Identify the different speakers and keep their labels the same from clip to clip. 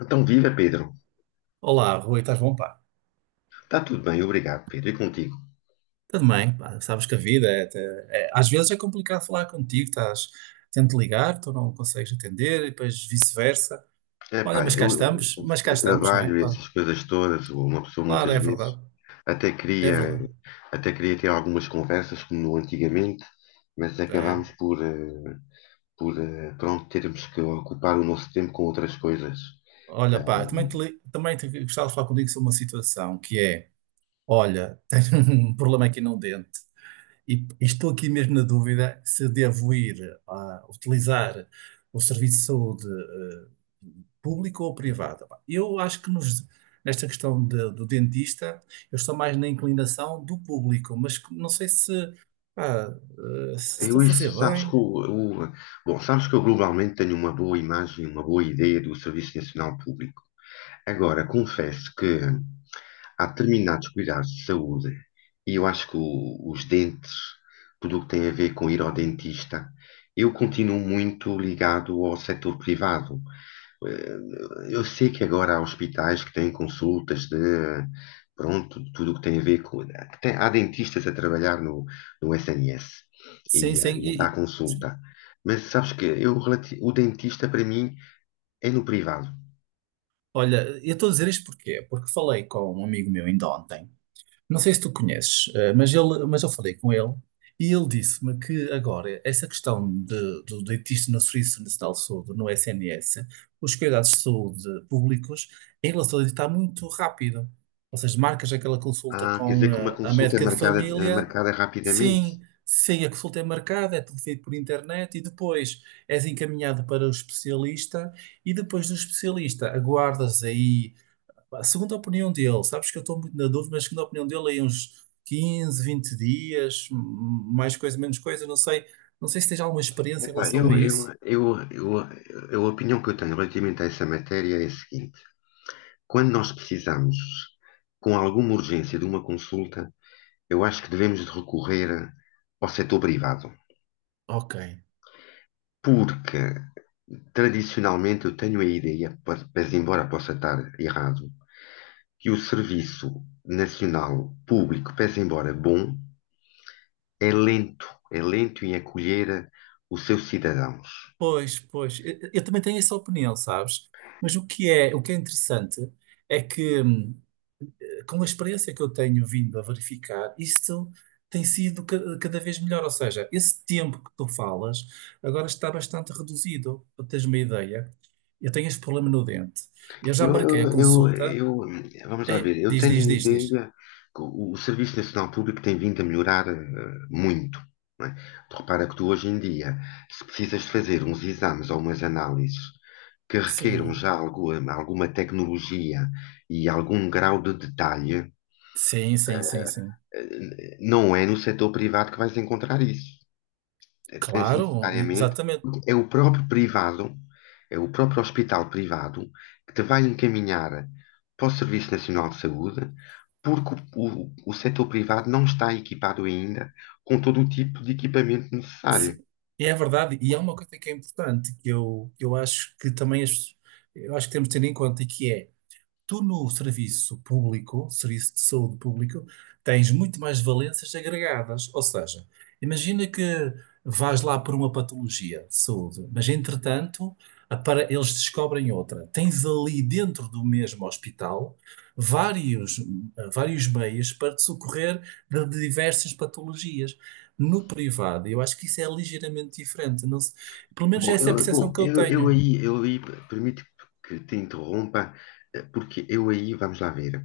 Speaker 1: Então, viva Pedro.
Speaker 2: Olá, Rui, estás bom, pá?
Speaker 1: Está tudo bem, obrigado, Pedro. E contigo?
Speaker 2: Tudo bem, pá. Sabes que a vida às vezes é complicado falar contigo, estás, tento ligar, tu não consegues atender e depois vice-versa.
Speaker 1: É
Speaker 2: Olha,
Speaker 1: pá, eu,
Speaker 2: mas cá
Speaker 1: o
Speaker 2: estamos, não é,
Speaker 1: trabalho, e
Speaker 2: pá?
Speaker 1: essas coisas todas, uma pessoa
Speaker 2: Claro,
Speaker 1: muitas
Speaker 2: é
Speaker 1: vezes
Speaker 2: verdade,
Speaker 1: até
Speaker 2: é
Speaker 1: queria,
Speaker 2: verdade.
Speaker 1: até queria ter algumas conversas como no antigamente, mas
Speaker 2: É.
Speaker 1: acabámos por, por pronto, termos que ocupar o nosso tempo com outras coisas.
Speaker 2: Olha, pá, também te gostava de falar contigo sobre uma situação que é, olha, tenho um problema aqui num dente. E estou aqui mesmo na dúvida se devo ir a utilizar o serviço de saúde público ou privado. Pá, eu acho que nesta questão do dentista, eu estou mais na inclinação do público, mas que não sei se, pá, se estou
Speaker 1: Eu
Speaker 2: a fazer
Speaker 1: isso, sabes que
Speaker 2: bem.
Speaker 1: o- bom, sabes que eu globalmente tenho uma boa imagem, uma boa ideia do Serviço Nacional Público. Agora, confesso que há determinados cuidados de saúde e eu acho que os dentes, tudo o que tem a ver com ir ao dentista, eu continuo muito ligado ao setor privado. Eh, Eu sei que agora há hospitais que têm consultas de, pronto, de tudo o que tem a ver com. Há dentistas a trabalhar no SNS
Speaker 2: Sim,
Speaker 1: e,
Speaker 2: sim.
Speaker 1: e a dar consulta. Mas sabes que eu, o dentista para mim é no privado.
Speaker 2: Olha, eu estou a dizer isto porquê? Porque falei com um amigo meu ainda ontem. Não sei se tu conheces, mas, ele, mas eu falei com ele e ele disse-me que agora essa questão de, do dentista no Serviço Nacional de Saúde, no SNS, os cuidados de saúde públicos, em relação a isso está muito rápido. Ou seja, marcas aquela consulta
Speaker 1: Ah, quer
Speaker 2: com
Speaker 1: dizer que uma
Speaker 2: a
Speaker 1: consulta
Speaker 2: médica de
Speaker 1: é
Speaker 2: família,
Speaker 1: marcada rapidamente.
Speaker 2: sim, sim, a consulta é marcada, é tudo feito por internet e depois és encaminhado para o especialista e depois do especialista aguardas aí. Pá, segundo a opinião dele, sabes que eu estou muito na dúvida, mas segundo a opinião dele, aí uns 15 20 dias, mais coisa, menos coisa, não sei, não sei se tens alguma experiência em
Speaker 1: Epá,
Speaker 2: relação a
Speaker 1: eu, eu,
Speaker 2: isso.
Speaker 1: eu, eu, eu- a opinião que eu tenho relativamente a essa matéria é a seguinte: quando nós precisamos, com alguma urgência, de uma consulta, eu acho que devemos de recorrer ao setor privado,
Speaker 2: Ok.
Speaker 1: porque tradicionalmente eu tenho a ideia, pese embora possa estar errado, que o serviço nacional público, pese embora bom, é lento, é lento em acolher o seu cidadão.
Speaker 2: Pois, pois, eu também tenho essa opinião, sabes? Mas o que é interessante é que com a experiência que eu tenho vindo a verificar, isto tem sido cada vez melhor. Ou seja, esse tempo que tu falas agora está bastante reduzido. Para teres uma ideia, eu tenho este problema no dente. Eu já
Speaker 1: Eu,
Speaker 2: marquei
Speaker 1: eu,
Speaker 2: a
Speaker 1: eu,
Speaker 2: consulta.
Speaker 1: eu- Vamos lá
Speaker 2: É,
Speaker 1: ver, eu
Speaker 2: diz,
Speaker 1: tenho
Speaker 2: diz,
Speaker 1: a
Speaker 2: diz, diz.
Speaker 1: ideia que o Serviço Nacional Público tem vindo a melhorar muito. Não é? Tu repara que tu hoje em dia, se precisas de fazer uns exames ou umas análises que requeram
Speaker 2: Sim.
Speaker 1: já algo, alguma tecnologia e algum grau de detalhe,
Speaker 2: Sim, sim, sim,
Speaker 1: eh,
Speaker 2: sim.
Speaker 1: não é no setor privado que vais encontrar isso. Tens
Speaker 2: Claro,
Speaker 1: necessariamente,
Speaker 2: exatamente.
Speaker 1: é o próprio privado, é o próprio hospital privado que te vai encaminhar para o Serviço Nacional de Saúde, porque o setor privado não está equipado ainda com todo o tipo de equipamento necessário.
Speaker 2: Se- É verdade. E há uma coisa que é importante que eu acho que também eu acho que temos de ter em conta e que é: tu no serviço público, serviço de saúde público, tens muito mais valências agregadas. Ou seja, imagina que vais lá por uma patologia de saúde, mas entretanto eles descobrem outra. Tens ali dentro do mesmo hospital vários, vários meios para te socorrer de diversas patologias. No privado, eu acho que isso é ligeiramente diferente. Pelo menos
Speaker 1: Bom,
Speaker 2: essa é a
Speaker 1: eu,
Speaker 2: percepção
Speaker 1: bom,
Speaker 2: que eu
Speaker 1: eu, eu
Speaker 2: tenho.
Speaker 1: aí, eu aí, permite que te interrompa, porque eu aí, vamos lá ver,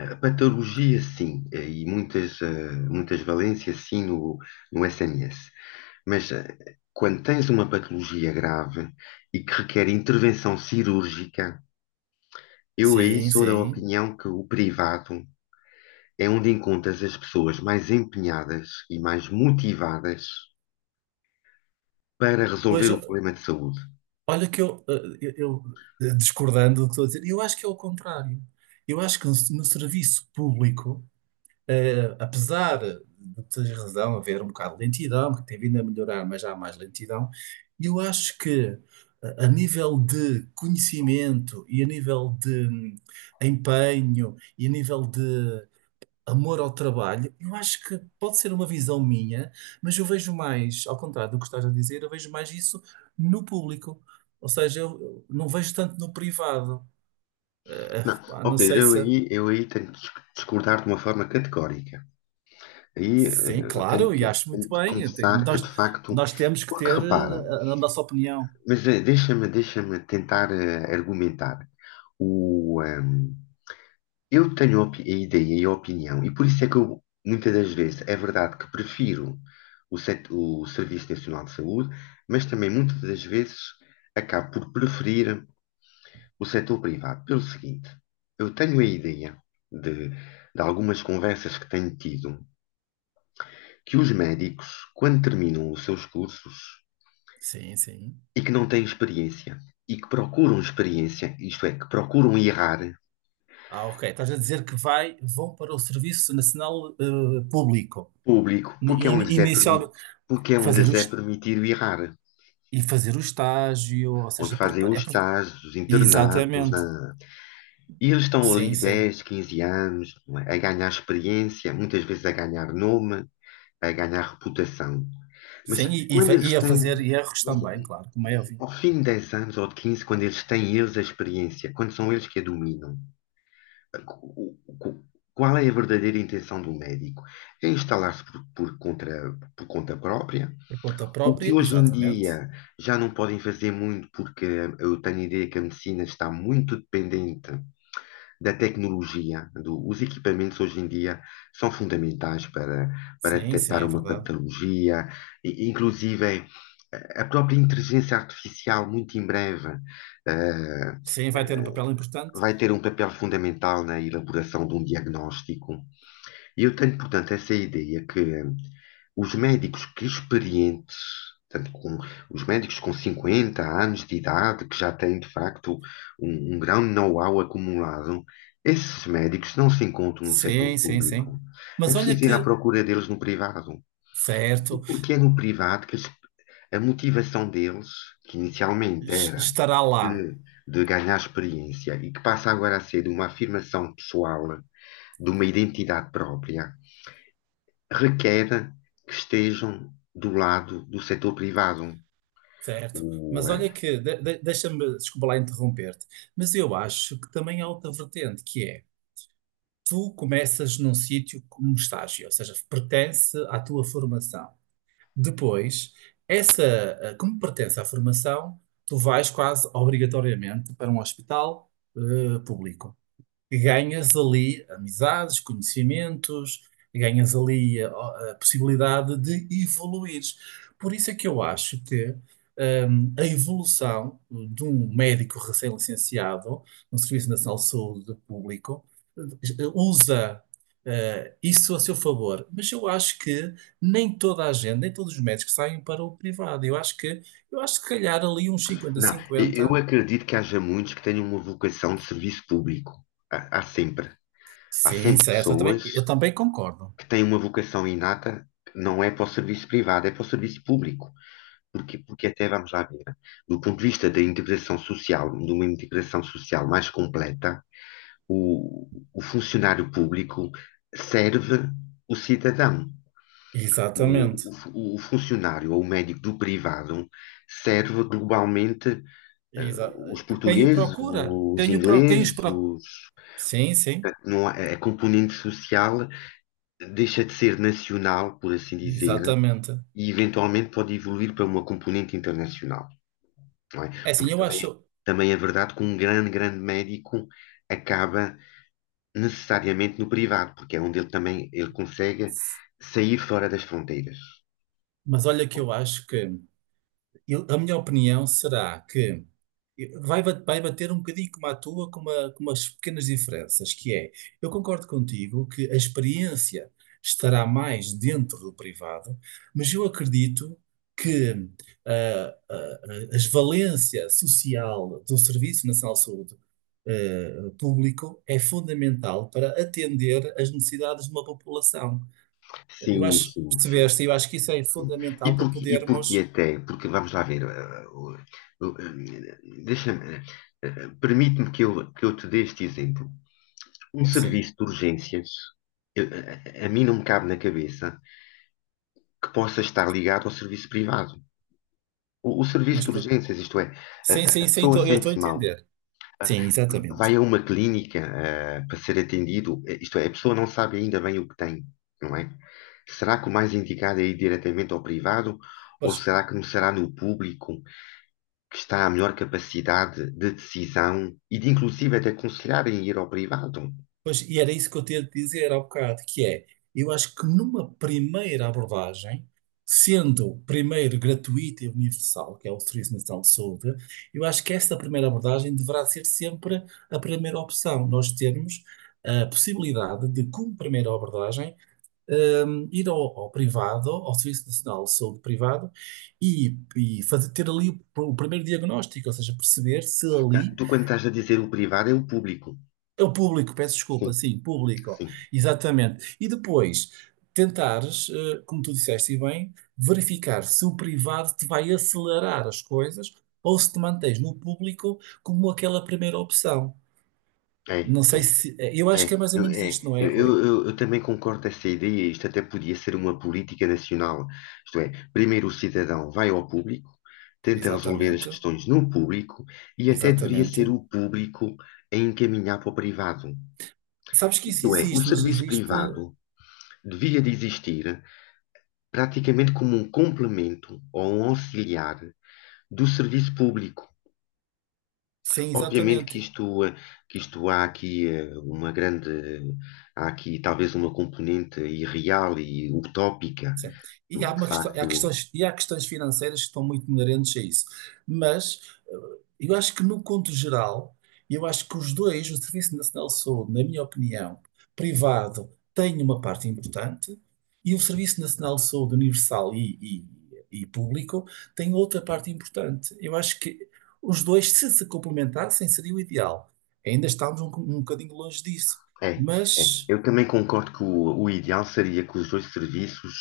Speaker 1: a patologia sim, e muitas, muitas valências sim no SNS, mas quando tens uma patologia grave e que requer intervenção cirúrgica, eu aí
Speaker 2: Sim,
Speaker 1: sou da
Speaker 2: sim.
Speaker 1: opinião que o privado é onde encontras as pessoas mais empenhadas e mais motivadas para
Speaker 2: Pois.
Speaker 1: resolver o problema de saúde.
Speaker 2: Olha que eu, discordando do que estou a dizer, eu acho que é o contrário. Eu acho que no serviço público, apesar de teres razão, haver um bocado de lentidão, que tem vindo a melhorar, mas já há mais lentidão, eu acho que a nível de conhecimento e a nível de empenho e a nível de amor ao trabalho, eu acho que pode ser uma visão minha, mas eu vejo mais, ao contrário do que estás a dizer, eu vejo mais isso no público. Ou seja, eu não vejo tanto no privado.
Speaker 1: Não,
Speaker 2: Pá,
Speaker 1: ó
Speaker 2: não
Speaker 1: Pedro,
Speaker 2: sei
Speaker 1: eu
Speaker 2: se.
Speaker 1: aí, eu aí tenho que discordar de uma forma categórica. Aí
Speaker 2: Sim,
Speaker 1: eu
Speaker 2: claro, e acho muito
Speaker 1: tenho que
Speaker 2: bem.
Speaker 1: confessar que,
Speaker 2: Nós,
Speaker 1: de facto,
Speaker 2: nós temos que
Speaker 1: porque
Speaker 2: ter
Speaker 1: repara,
Speaker 2: a nossa opinião.
Speaker 1: mas deixa-me tentar argumentar. O, ehm, Eu tenho a ideia e a opinião, e por isso é que eu, muitas das vezes, é verdade que prefiro o Serviço Nacional de Saúde, mas também muitas das vezes acabo por preferir o setor privado. Pelo seguinte, eu tenho a ideia de algumas conversas que tenho tido, que os médicos, quando terminam os seus cursos
Speaker 2: Sim, sim.
Speaker 1: e que não têm experiência, e que procuram experiência, isto é, que procuram errar
Speaker 2: Ah, ok. Estás a dizer que vai, vão para o Serviço Nacional Público.
Speaker 1: público, porque é onde lhes é permitido,
Speaker 2: Inicialmente,
Speaker 1: porque é onde
Speaker 2: fazer
Speaker 1: lhes é permitido errar.
Speaker 2: e fazer o estágio, ou
Speaker 1: Onde
Speaker 2: seja,
Speaker 1: fazem os estágios, os internatos.
Speaker 2: exatamente.
Speaker 1: E eles estão
Speaker 2: Sim,
Speaker 1: ali
Speaker 2: sim.
Speaker 1: 10, 15 anos, não é? A ganhar experiência, muitas vezes a ganhar nome, a ganhar reputação. Mas
Speaker 2: Sim,
Speaker 1: quando eles
Speaker 2: e a
Speaker 1: têm,
Speaker 2: fazer erros também, claro, como é óbvio.
Speaker 1: ao fim de 10 anos ou de 15, quando eles têm eles a experiência, quando são eles que a dominam, qual é a verdadeira intenção do médico? É instalar-se por conta própria?
Speaker 2: Por conta
Speaker 1: O que
Speaker 2: própria,
Speaker 1: hoje em
Speaker 2: exatamente.
Speaker 1: dia já não podem fazer muito, porque eu tenho a ideia que a medicina está muito dependente da tecnologia. Os equipamentos hoje em dia são fundamentais para, para
Speaker 2: Sim, sim,
Speaker 1: detectar
Speaker 2: é
Speaker 1: uma
Speaker 2: verdade.
Speaker 1: patologia, e inclusive a própria inteligência artificial, muito em breve, eh,
Speaker 2: Sim, vai ter um papel importante.
Speaker 1: vai ter um papel fundamental na elaboração de um diagnóstico. E eu tenho, portanto, essa ideia que os médicos que experientes, portanto, com, os médicos com 50 anos de idade, que já têm de facto um grande know-how acumulado, esses médicos não se encontram no setor
Speaker 2: Sim, sim,
Speaker 1: público.
Speaker 2: sim.
Speaker 1: É
Speaker 2: Mas olha
Speaker 1: preciso ir à
Speaker 2: que,
Speaker 1: procura deles no privado. E
Speaker 2: certo,
Speaker 1: porque é no privado que eles, a motivação deles, que inicialmente era
Speaker 2: estará
Speaker 1: de,
Speaker 2: lá.
Speaker 1: de ganhar experiência e que passa agora a ser uma afirmação pessoal de uma identidade própria, requer que estejam do lado do setor privado.
Speaker 2: Certo,
Speaker 1: O,
Speaker 2: mas
Speaker 1: eh,
Speaker 2: olha que, deixa-me, desculpa lá interromper-te, mas eu acho que também há outra vertente, que é, tu começas num sítio como estágio, ou seja, pertence à tua formação. Depois, essa, como pertence à formação, tu vais quase obrigatoriamente para um hospital, público, que ganhas ali amizades, conhecimentos, ganhas ali a possibilidade de evoluires. Por isso é que eu acho que a evolução de um médico recém-licenciado no Serviço Nacional de Saúde Público eh, usa isso a seu favor, mas eu acho que nem toda a gente, nem todos os médicos saem para o privado. Eu acho que se calhar ali uns 50
Speaker 1: não, eu
Speaker 2: cinquenta.
Speaker 1: acredito que haja muitos que tenham uma vocação de serviço público. Há, há sempre. Há
Speaker 2: Sim,
Speaker 1: sempre
Speaker 2: certo,
Speaker 1: pessoas
Speaker 2: eu também concordo.
Speaker 1: que têm uma vocação inata que não é para o serviço privado, é para o serviço público. Porque, até vamos lá ver, do ponto de vista da integração social, de uma integração social mais completa, o funcionário público serve o cidadão. O, o
Speaker 2: Exatamente.
Speaker 1: fu- o funcionário ou o médico do privado serve globalmente eh,
Speaker 2: Exa-
Speaker 1: os
Speaker 2: Quem o
Speaker 1: portugueses,
Speaker 2: procura?
Speaker 1: os
Speaker 2: Quem os
Speaker 1: ingleses,
Speaker 2: procura?
Speaker 1: os,
Speaker 2: Sim, sim,
Speaker 1: não há- a componente social deixa de ser nacional, por assim dizer,
Speaker 2: exatamente.
Speaker 1: e eventualmente pode evoluir para uma componente internacional, não é?
Speaker 2: É assim,
Speaker 1: Porque
Speaker 2: eu
Speaker 1: também,
Speaker 2: acho.
Speaker 1: também é verdade que um grande, grande médico acaba necessariamente no privado, porque é onde ele também ele consegue sair fora das fronteiras.
Speaker 2: Mas olha que eu acho que. A minha opinião será que vai, vai bater um bocadinho como a tua, com, uma, com umas pequenas diferenças, que é, eu concordo contigo que a experiência estará mais dentro do privado, mas eu acredito que as valência social do Serviço Nacional de Saúde público é fundamental para atender às necessidades de uma população. Eu
Speaker 1: Sim,
Speaker 2: acho,
Speaker 1: sim, sim,
Speaker 2: percebeste, eu
Speaker 1: sim.
Speaker 2: acho que isso é
Speaker 1: Sim.
Speaker 2: fundamental para
Speaker 1: E porquê
Speaker 2: podermos.
Speaker 1: até? Porque vamos lá ver, o- eh, deixa-me, permite-me que eu te dê este exemplo. Um
Speaker 2: Sim,
Speaker 1: serviço de urgências, a, a mim não me cabe na cabeça que possa estar ligado ao serviço privado. O serviço
Speaker 2: mas
Speaker 1: de
Speaker 2: por-
Speaker 1: urgências, isto é, a,
Speaker 2: sim, sim,
Speaker 1: a
Speaker 2: sim,
Speaker 1: pessoa
Speaker 2: eu estou a
Speaker 1: sente-se mal,
Speaker 2: entender.
Speaker 1: eh,
Speaker 2: Sim, exatamente.
Speaker 1: vai a uma clínica, para ser atendido, isto é, a pessoa não sabe ainda bem o que tem, não é? Será que o mais indicado é ir diretamente ao privado? Ou
Speaker 2: Pois,
Speaker 1: será que começará no público? Que está à melhor capacidade de decisão e de inclusive até aconselharem ir ao privado.
Speaker 2: pois, e era isso que eu tinha de dizer há bocado, que é, eu acho que numa primeira abordagem, sendo primeiro gratuita e universal, que é o Serviço Nacional de Saúde, eu acho que esta primeira abordagem deverá ser sempre a primeira opção. Nós termos a possibilidade de, como primeira abordagem, ir ao privado, ao Serviço Nacional de Saúde Privado, e ter ali o primeiro diagnóstico, ou seja, perceber se
Speaker 1: Ah,
Speaker 2: ali
Speaker 1: tu quando estás a dizer o privado é o público.
Speaker 2: é o público, peço desculpa,
Speaker 1: Sim,
Speaker 2: sim, público,
Speaker 1: sim,
Speaker 2: exatamente. E depois tentares, como tu disseste e bem, verificar se o privado te vai acelerar as coisas ou se te mantens no público como aquela primeira opção.
Speaker 1: é,
Speaker 2: Não sei
Speaker 1: é.
Speaker 2: se. Eu acho
Speaker 1: É,
Speaker 2: que é mais ou menos isto, não é, Rui?
Speaker 1: eu também concordo com essa ideia. Isto até podia ser uma política nacional. Isto é, primeiro o cidadão vai ao público, tenta resolver as
Speaker 2: Exatamente,
Speaker 1: questões no público e até deveria ser
Speaker 2: exatamente.
Speaker 1: o público a encaminhar para o privado.
Speaker 2: Sabes que isso
Speaker 1: Isto é, o
Speaker 2: existe, mas
Speaker 1: serviço
Speaker 2: existe.
Speaker 1: privado devia de existir praticamente como um complemento ou um auxiliar do serviço público.
Speaker 2: Sem
Speaker 1: Obviamente que
Speaker 2: exatamente.
Speaker 1: isto, que isto há aqui uma grande, há aqui talvez uma componente irreal e utópica,
Speaker 2: Sim. E há
Speaker 1: de
Speaker 2: uma questão,
Speaker 1: facto
Speaker 2: há questões, e há questões financeiras que estão muito inerentes a isso. Mas eu acho que, no conto geral, eu acho que os dois, o Serviço Nacional de Saúde, na minha opinião, privado, tem uma parte importante e o Serviço Nacional de Saúde Universal e público tem outra parte importante. Eu acho que os dois, se se complementassem, seria o ideal. Ainda estamos um, um bocadinho longe disso.
Speaker 1: é, é.
Speaker 2: Mas.
Speaker 1: Eu também concordo que o ideal seria que os dois serviços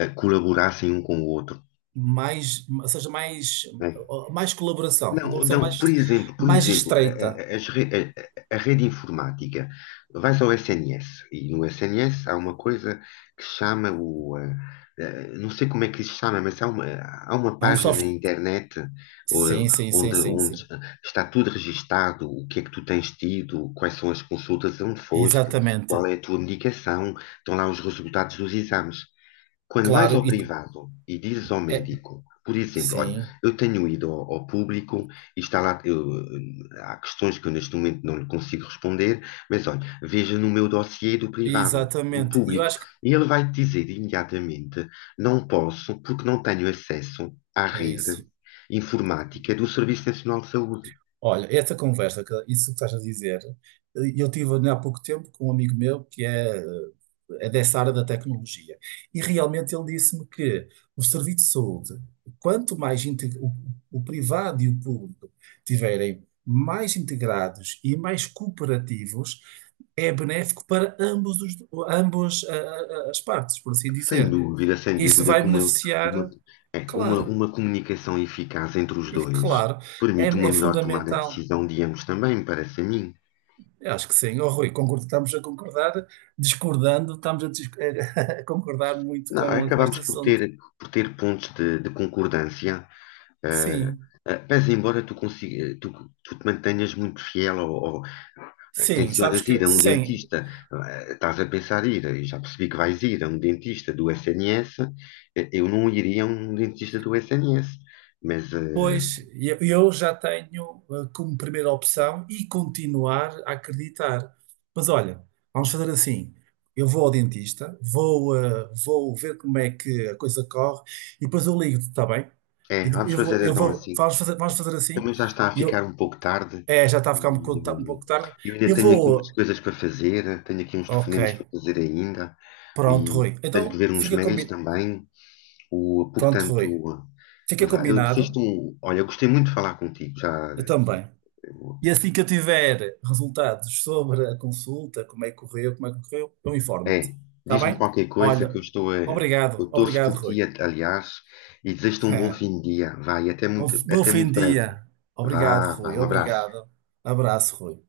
Speaker 1: colaborassem um com o outro.
Speaker 2: Mais, ou seja, mais,
Speaker 1: Né?
Speaker 2: mais colaboração, uma
Speaker 1: Não,
Speaker 2: colaboração
Speaker 1: não,
Speaker 2: mais,
Speaker 1: por
Speaker 2: mais
Speaker 1: exemplo, a,
Speaker 2: estreita.
Speaker 1: a a rede informática, vais ao SNS e no SNS há uma coisa que se chama o, não sei como é que se chama, mas há há uma
Speaker 2: Há um
Speaker 1: página na
Speaker 2: soft.
Speaker 1: internet
Speaker 2: Sim, sim, sim,
Speaker 1: onde,
Speaker 2: sim,
Speaker 1: onde
Speaker 2: sim.
Speaker 1: está tudo registado, o que é que tu tens tido, quais são as consultas onde foste, qual é
Speaker 2: Exatamente.
Speaker 1: a tua medicação, estão lá os resultados dos exames. Quando vais
Speaker 2: Claro,
Speaker 1: ao privado e dizes ao
Speaker 2: é,
Speaker 1: médico, por exemplo, olha,
Speaker 2: sim,
Speaker 1: eu tenho ido ao, ao público e está lá, há questões que eu neste momento não lhe consigo responder, mas olha, veja no meu dossiê do privado, do
Speaker 2: exatamente. E eu
Speaker 1: público,
Speaker 2: acho que
Speaker 1: e ele vai te dizer imediatamente, não posso porque não tenho acesso à
Speaker 2: é
Speaker 1: rede
Speaker 2: isso.
Speaker 1: informática do Serviço Nacional de Saúde.
Speaker 2: Olha, essa conversa, isso que estás a dizer, eu tive há pouco tempo com um amigo meu que é, é dessa área da tecnologia. E realmente ele disse-me que o serviço de saúde, quanto mais o privado e o público tiverem mais integrados e mais cooperativos, é benéfico para ambos os, ambos as partes, por assim
Speaker 1: Sem
Speaker 2: dizer.
Speaker 1: dúvida, sem
Speaker 2: Isso
Speaker 1: dúvida,
Speaker 2: vai
Speaker 1: como ele- uma,
Speaker 2: beneficiar,
Speaker 1: é,
Speaker 2: claro,
Speaker 1: uma comunicação eficaz entre os
Speaker 2: e
Speaker 1: dois
Speaker 2: claro, é
Speaker 1: permite uma
Speaker 2: é
Speaker 1: melhor tomada de
Speaker 2: fundamental.
Speaker 1: decisão de ambos também, parece a mim.
Speaker 2: Eu acho que sim, oh, Rui, concordo, estamos a concordar, discordando, a concordar muito
Speaker 1: Não,
Speaker 2: com
Speaker 1: acabamos
Speaker 2: este assunto.
Speaker 1: por ter pontos de concordância, eh,
Speaker 2: Sim,
Speaker 1: pese embora tu tu te mantenhas muito fiel ou
Speaker 2: sim, sabes
Speaker 1: tencionas ir
Speaker 2: que
Speaker 1: a um
Speaker 2: sim,
Speaker 1: dentista, estás a pensar ir, e já percebi que vais ir a um dentista do SNS, eu não iria a um dentista do SNS, mas
Speaker 2: pois eu já tenho como primeira opção e continuar a acreditar. Mas olha, vamos fazer assim: eu vou ao dentista, vou, vou ver como é que a coisa corre e depois eu ligo-te, está bem?
Speaker 1: é,
Speaker 2: E
Speaker 1: vamos fazer
Speaker 2: eu
Speaker 1: então
Speaker 2: vou,
Speaker 1: assim.
Speaker 2: vamos fazer assim.
Speaker 1: Também já está a ficar
Speaker 2: Eu,
Speaker 1: um pouco tarde
Speaker 2: é, já está a ficar um
Speaker 1: e
Speaker 2: pouco tá um pouco tarde.
Speaker 1: eu ainda
Speaker 2: Eu
Speaker 1: tenho aqui umas
Speaker 2: vou.
Speaker 1: coisas para fazer, tenho aqui uns
Speaker 2: Ok,
Speaker 1: telefonemas para fazer ainda
Speaker 2: pronto,
Speaker 1: e
Speaker 2: Rui.
Speaker 1: tenho que
Speaker 2: Então
Speaker 1: ver uns
Speaker 2: fica
Speaker 1: mails
Speaker 2: combinado.
Speaker 1: também. O,
Speaker 2: Pronto, Rui.
Speaker 1: portanto,
Speaker 2: Fica
Speaker 1: eu
Speaker 2: combinado.
Speaker 1: desisto um. Olha, eu gostei muito de falar contigo. Já,
Speaker 2: Eu também. E assim que eu tiver resultados sobre a consulta, como é que correu, como é que correu, eu informo-te.
Speaker 1: é,
Speaker 2: Está
Speaker 1: diz-me
Speaker 2: bem?
Speaker 1: qualquer coisa que eu
Speaker 2: Olha,
Speaker 1: estou a, eu
Speaker 2: obrigado,
Speaker 1: torço
Speaker 2: obrigado,
Speaker 1: por ti,
Speaker 2: Rui.
Speaker 1: aliás, e desejo-te um bom fim de dia. Vai,
Speaker 2: Bom, bom
Speaker 1: até
Speaker 2: fim
Speaker 1: muito
Speaker 2: de
Speaker 1: breve.
Speaker 2: dia. Obrigado,
Speaker 1: Vá, vá,
Speaker 2: Rui.
Speaker 1: um abraço.
Speaker 2: Obrigado. Abraço, Rui.